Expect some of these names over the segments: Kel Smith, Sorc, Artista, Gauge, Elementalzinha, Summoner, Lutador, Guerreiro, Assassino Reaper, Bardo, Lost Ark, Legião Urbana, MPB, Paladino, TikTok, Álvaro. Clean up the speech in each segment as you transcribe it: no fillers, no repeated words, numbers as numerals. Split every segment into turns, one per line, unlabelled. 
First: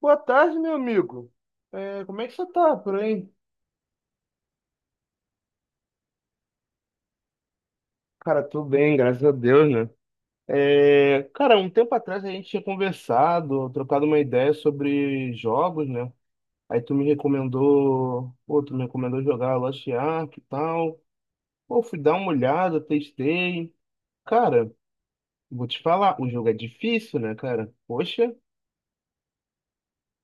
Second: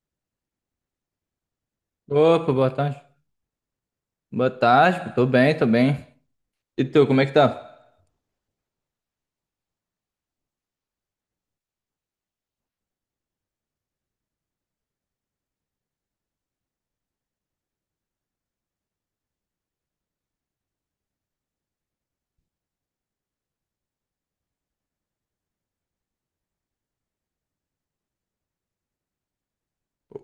Boa tarde, meu amigo. Como é que você
Opa, boa
tá por
tarde.
aí?
Boa tarde, tô bem, tô bem. E tu, como é que tá?
Cara, tudo bem, graças a Deus, né? É, cara, um tempo atrás a gente tinha conversado, trocado uma ideia sobre jogos, né? Aí tu me recomendou jogar Lost Ark e tal. Pô, fui dar uma olhada, testei. Cara, vou te falar, o jogo é difícil, né, cara? Poxa.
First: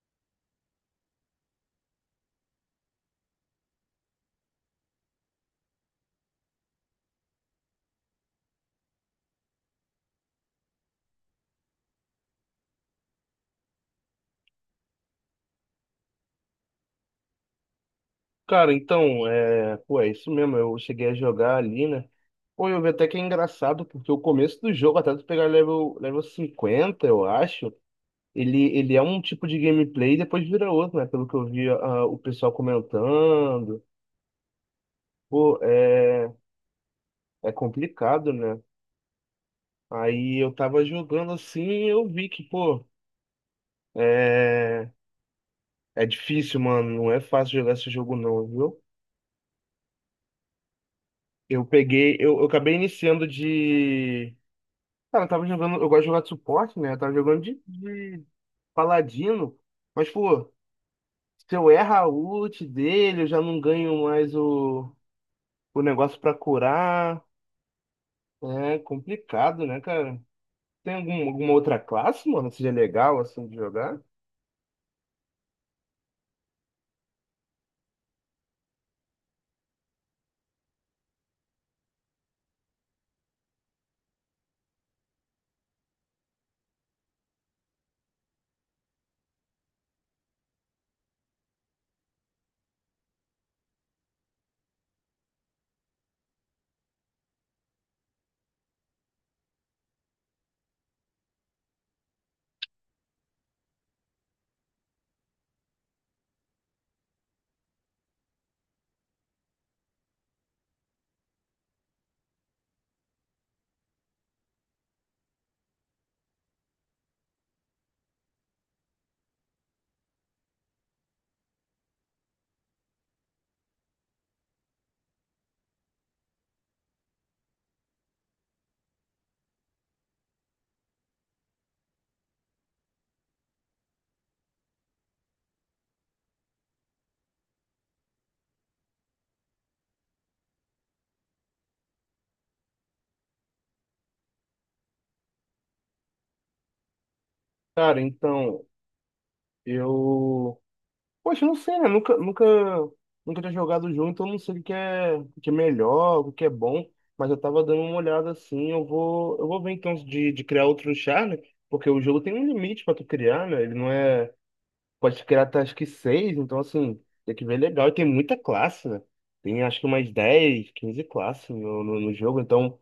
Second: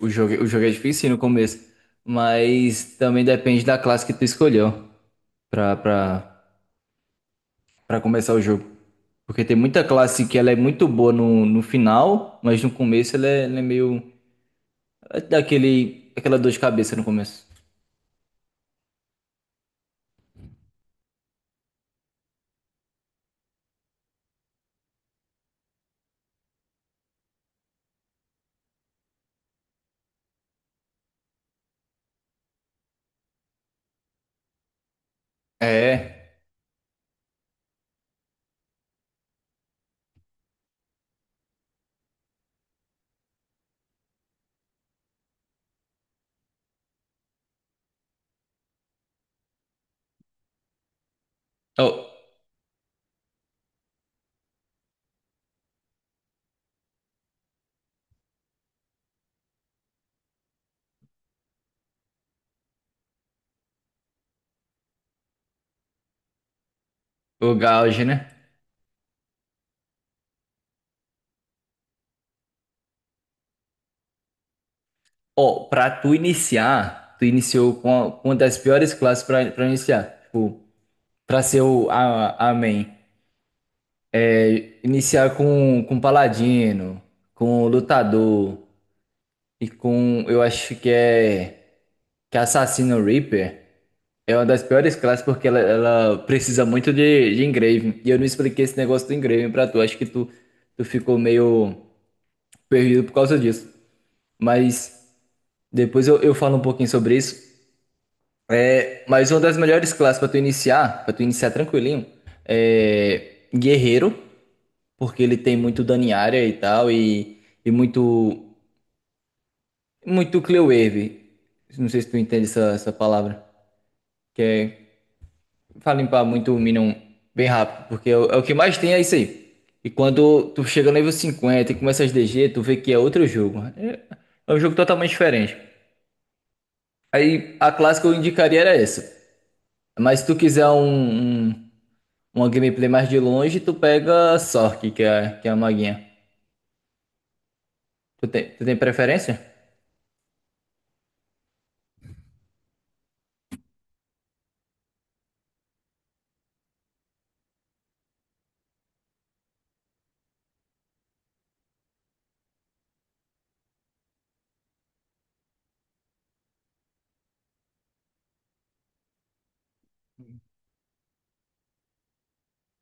O jogo é difícil no começo, mas também depende da classe que tu escolheu pra, pra, pra começar o jogo. Porque tem muita classe que ela é muito boa no final, mas no começo ela é meio... ela dá aquela dor de cabeça no começo.
Cara, então, pô, é isso mesmo. Eu cheguei a jogar ali, né? Pô, eu vi até que é engraçado, porque o começo do jogo, até tu pegar level 50 eu acho, ele é um tipo de gameplay e depois vira outro, né? Pelo que eu vi, o pessoal comentando. Pô, é,
É.
é complicado, né? Aí eu tava jogando assim e eu vi que, pô, é, é difícil, mano. Não é fácil jogar esse jogo, não, viu? Eu
Ó,
peguei, eu acabei iniciando. Cara, eu tava jogando. Eu gosto de jogar de suporte, né? Eu tava jogando de paladino. Mas, pô, se eu erro a ult dele, eu já não ganho mais o negócio pra curar.
o Gauge, né?
É complicado, né, cara? Tem alguma outra classe, mano, que seja legal, assim, de jogar?
Ó, pra tu iniciar, tu iniciou com uma das piores classes pra iniciar. Tipo, pra ser a main. Iniciar com Paladino, com Lutador e com, eu acho que é Assassino Reaper. É uma das piores classes porque ela precisa muito de engrave. E eu não expliquei esse negócio do engrave pra tu. Acho que tu ficou meio perdido por causa disso. Mas depois eu falo um pouquinho sobre isso. É, mas uma das melhores classes pra tu iniciar tranquilinho, é Guerreiro, porque ele tem muito dano em área e tal, e muito. Muito clear wave. Não sei se tu entende essa palavra. Que é pra limpar muito o Minion bem rápido. Porque é o que mais tem é isso aí. E quando tu chega no nível 50 e começa as DG, tu vê que é outro jogo. É, é um jogo totalmente diferente. Aí a classe que eu indicaria era essa. Mas se tu quiser uma gameplay mais de longe, tu pega a Sorc, que é a maguinha.
Cara, então,
Tu tem preferência?
eu. Poxa, não sei, né? Nunca tinha jogado junto, então eu não sei o que é melhor, o que é bom, mas eu tava dando uma olhada assim, eu vou ver então de criar outro char, né? Porque o jogo tem um limite pra tu criar, né? Ele não é, pode criar até acho que seis, então assim, tem que ver legal, e tem muita classe, né? Tem acho que umas 10 15 classes no jogo, então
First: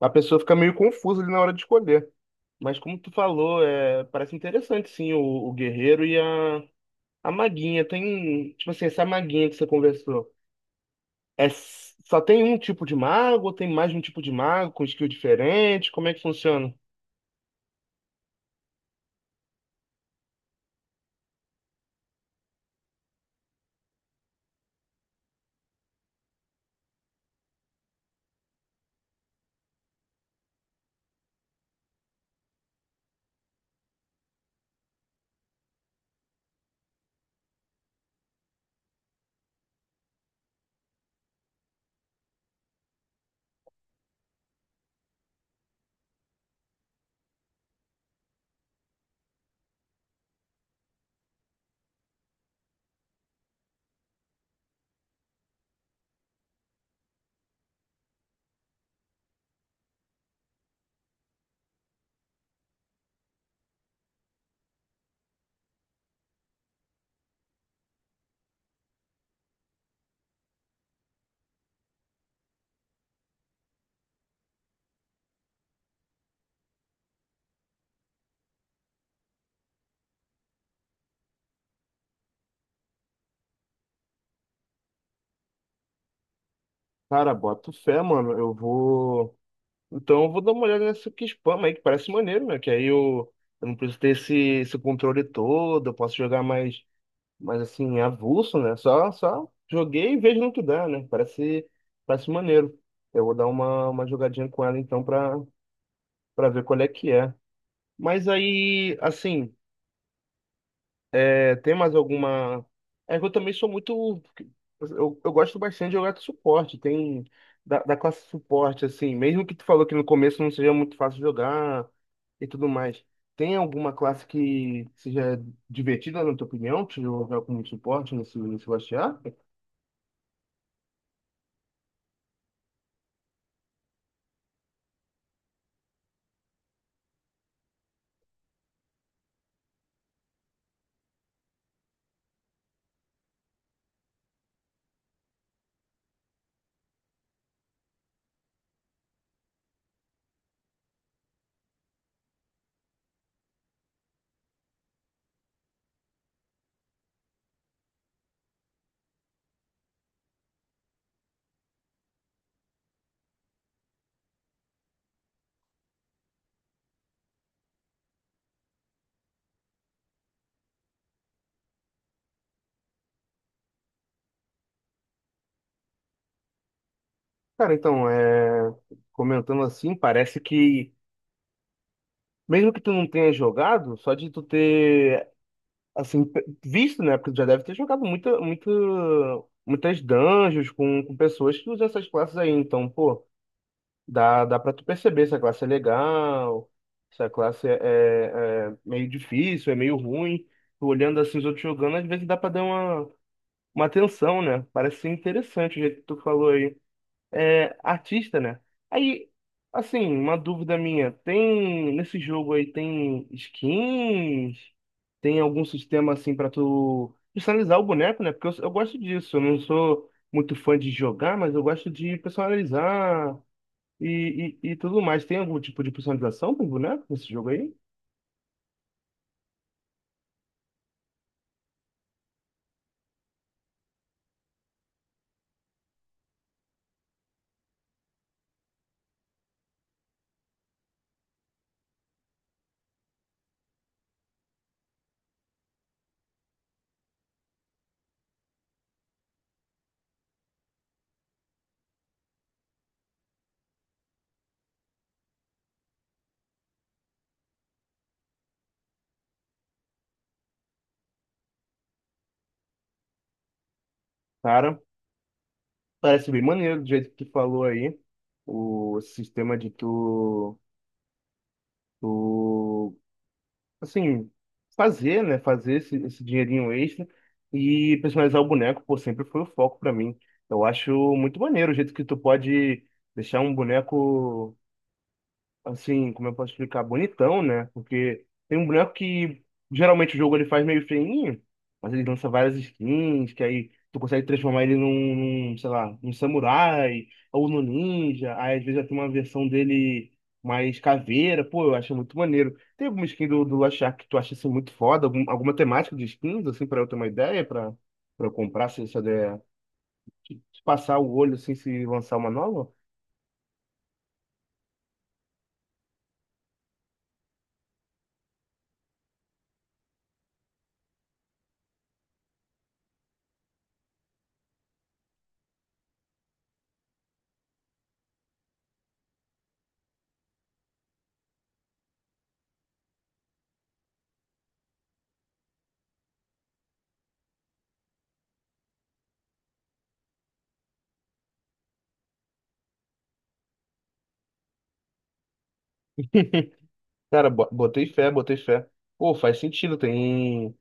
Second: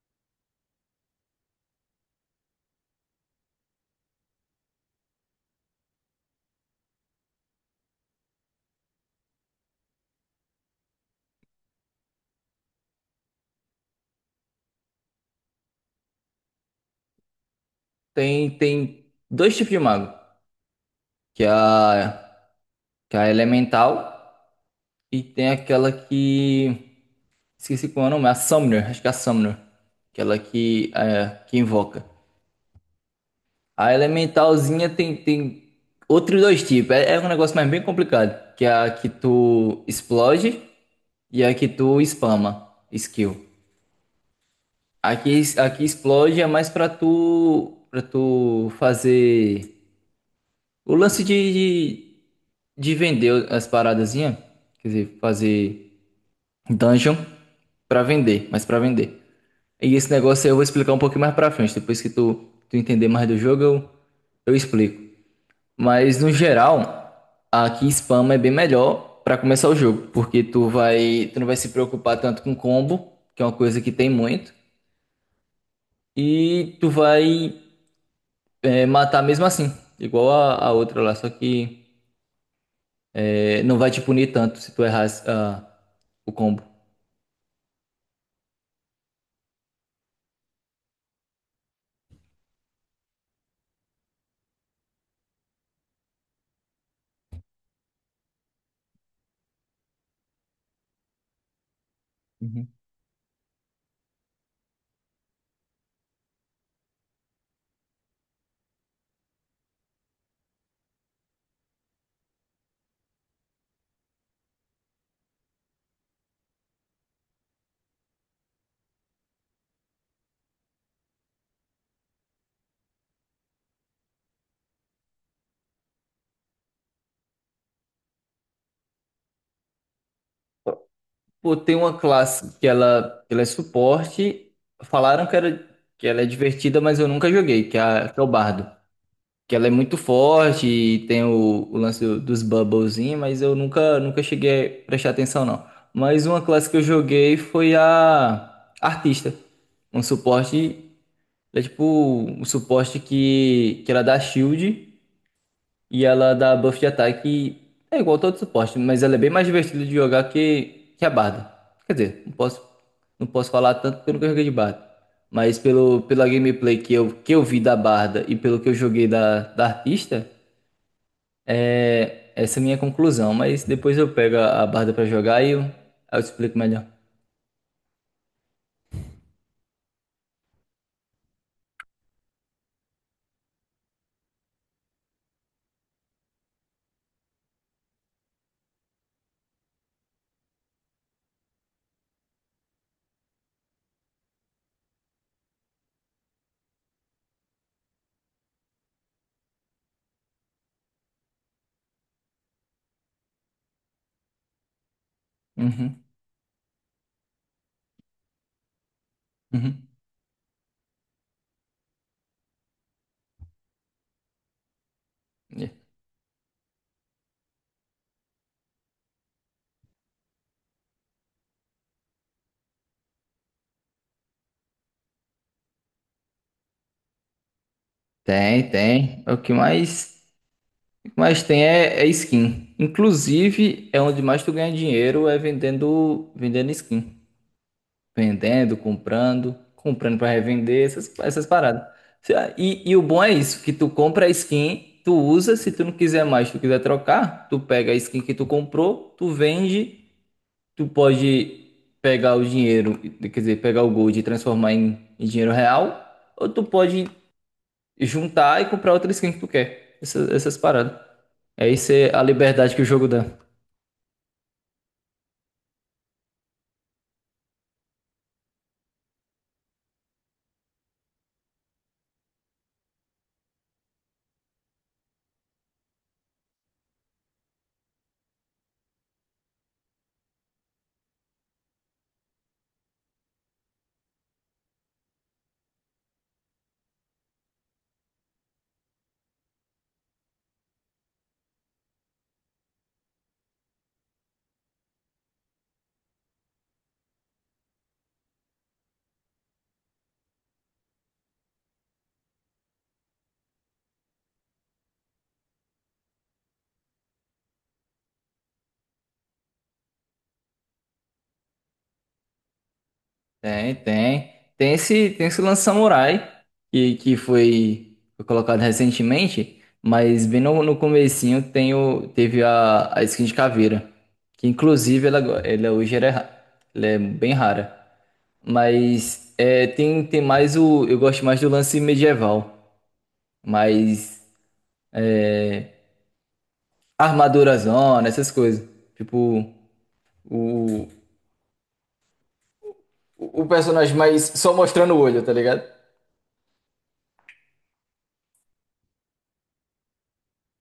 a pessoa fica meio confusa ali na hora de escolher. Mas como tu falou, parece interessante sim o, guerreiro e a maguinha tem, tipo assim, essa maguinha que você conversou. Só tem um tipo de mago ou tem mais de um tipo de mago com skill diferente? Como é que funciona?
Tem, tem dois tipos de mago. Que é a, que é a elemental. E tem aquela que... Esqueci qual é o nome, a Summoner, acho que é a Summoner. Aquela que, é, que invoca. A Elementalzinha tem, tem outros dois tipos. É, é um negócio mais bem complicado. Que é a que tu explode e a que tu spama skill. Aqui explode é mais pra tu fazer o lance de vender as paradazinhas. Quer dizer, fazer Dungeon pra vender, mas pra vender. E esse negócio aí eu vou explicar um pouquinho mais pra frente. Depois que tu entender mais do jogo, eu explico. Mas no geral, aqui spam é bem melhor pra começar o jogo, porque tu não vai se preocupar tanto com combo, que é uma coisa que tem muito, e tu vai é, matar mesmo assim, igual a outra lá, só que é, não vai te punir tanto se tu errar o combo.
Cara, bota fé, mano. Eu vou. Então eu vou dar uma olhada nessa que spam aí, que parece maneiro, né? Que aí eu não preciso ter esse controle todo, eu posso jogar mais assim, avulso, né? Só joguei e vejo no que dá, né? Parece maneiro. Eu vou dar uma jogadinha com ela então pra ver qual é que é. Mas aí, assim. Tem mais alguma. É que eu também sou muito. Eu gosto bastante de jogar de suporte. Tem da classe suporte, assim. Mesmo que tu falou que no começo não seja muito fácil jogar e tudo mais. Tem alguma classe que seja divertida, na tua opinião, de jogar como suporte nesse bastiar?
Pô, tem uma classe que ela é suporte. Falaram que, era, que ela é divertida, mas eu nunca joguei, que é, que é o Bardo. Que ela é muito forte e tem o lance dos bubblezinhos, mas eu nunca, nunca cheguei a prestar atenção, não. Mas uma classe que eu joguei foi a Artista. Um suporte, é tipo um suporte que ela dá shield. E ela dá buff de ataque é igual todo suporte, mas ela é bem mais divertida de jogar que a Barda. Quer dizer, não posso falar tanto pelo que eu joguei de Barda. Mas pela gameplay que eu vi da Barda e pelo que eu joguei da artista, é, essa é a minha conclusão. Mas depois eu pego a Barda pra jogar e eu, aí eu explico melhor.
Cara, então, comentando assim, parece que. Mesmo que tu não tenha jogado, só de tu ter assim, visto, né? Porque já deve ter jogado muitas dungeons com pessoas que usam essas classes aí. Então, pô, dá pra tu perceber se a classe é legal, se a classe é meio difícil, é meio ruim. Tu olhando assim os outros jogando, às vezes dá pra dar uma atenção, né? Parece ser interessante o jeito que
Uhum,
tu falou aí, artista, né? Aí,
uhum.
assim, uma dúvida minha, tem nesse jogo aí tem skins, tem algum
É.
sistema assim pra tu personalizar o boneco, né? Porque eu gosto disso, eu não sou muito fã de jogar, mas eu gosto de personalizar e tudo mais. Tem algum tipo de personalização pro boneco nesse jogo aí?
Tem, tem. O que mais tem é, é skin. Inclusive, é onde mais tu ganha dinheiro é vendendo, vendendo skin, vendendo, comprando, comprando para revender, essas, essas paradas. E o bom é isso, que tu compra a skin, tu usa, se tu não quiser mais, tu quiser trocar, tu pega a skin que tu comprou, tu vende, tu pode pegar o dinheiro, quer dizer, pegar o gold e transformar em, em dinheiro real, ou tu pode juntar e comprar outra skin que tu quer. Essas, essas paradas. É, isso é a liberdade que o jogo dá.
Cara, parece bem maneiro do jeito que tu falou aí, o sistema de tu assim, fazer, né? Fazer esse dinheirinho extra e personalizar o boneco, pô, sempre foi o foco pra mim. Eu acho muito maneiro o jeito que tu pode deixar um boneco assim, como eu posso explicar, bonitão, né? Porque tem um boneco que geralmente o jogo ele faz meio feinho, mas ele lança várias skins, que aí tu consegue transformar ele sei lá, num samurai ou num ninja. Aí às vezes já tem uma versão dele mais caveira, pô, eu acho muito maneiro. Tem alguma skin do Last Shark que tu acha assim muito foda? Alguma temática de skins, assim, pra eu ter uma ideia, pra eu comprar, se eu der, se passar o olho, assim, se lançar uma nova?
Tem, tem. Tem esse lance Samurai, que foi, foi colocado recentemente, mas bem no comecinho tem o, teve a skin de caveira, que inclusive ela, ela hoje ela é, ela é bem rara. Mas é, tem, tem mais o... Eu gosto mais do lance medieval, mas armadura zona, essas coisas. Tipo, o, o personagem mais só mostrando o olho, tá ligado?
Cara, botei fé, botei fé. Pô, faz sentido, tem.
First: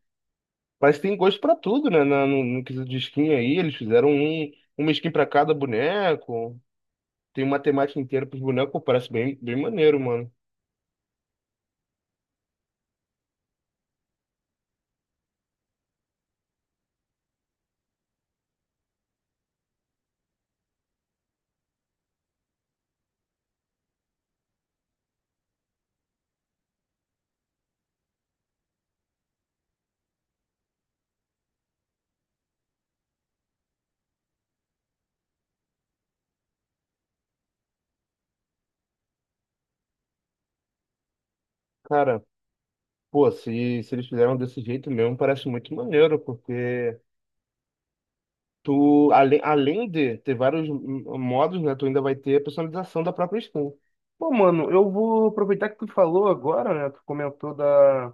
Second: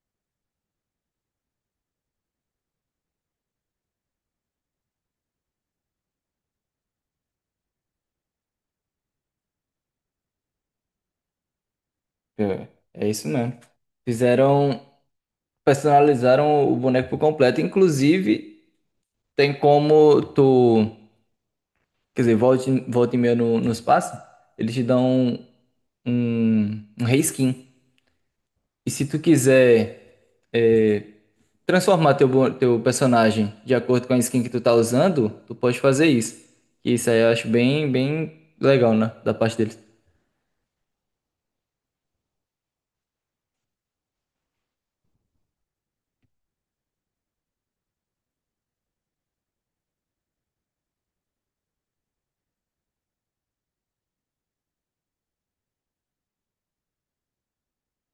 mas tem gosto pra tudo, né? No quesito de skin aí, eles fizeram uma skin pra cada boneco. Tem uma temática inteira pros bonecos, pô, parece bem, bem maneiro, mano.
É, é isso mesmo. Fizeram, personalizaram o boneco por completo. Inclusive, tem como tu, quer dizer, volta, volta e meia no espaço, eles te dão um reskin. E se tu quiser é, transformar teu, teu personagem de acordo com a skin que tu tá usando, tu pode fazer isso. E isso aí eu acho bem, bem legal, né? Da parte deles.
Cara, pô, se eles fizeram desse jeito mesmo, parece muito maneiro, porque tu, além de ter vários modos, né? Tu ainda vai ter a personalização da própria skin. Pô, mano, eu vou aproveitar que tu falou agora, né? Tu comentou da.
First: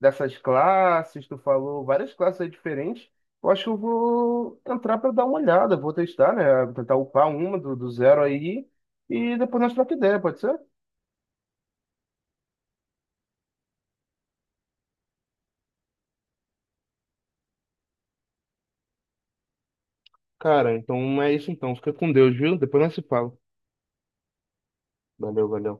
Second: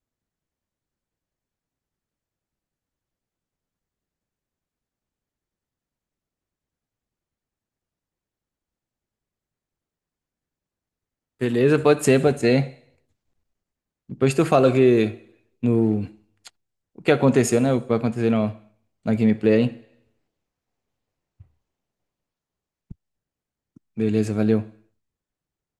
Dessas classes, tu falou várias classes aí diferentes. Eu acho que eu vou entrar para dar uma olhada, vou testar, né? Tentar upar uma do zero aí e depois nós troca ideia, pode ser?
Beleza, pode ser, pode ser. Depois tu fala que no, o que aconteceu, né? O que vai acontecer no, na gameplay, hein?
Cara, então é isso então. Fica com Deus, viu? Depois nós se fala.
Beleza, valeu.
Valeu, valeu.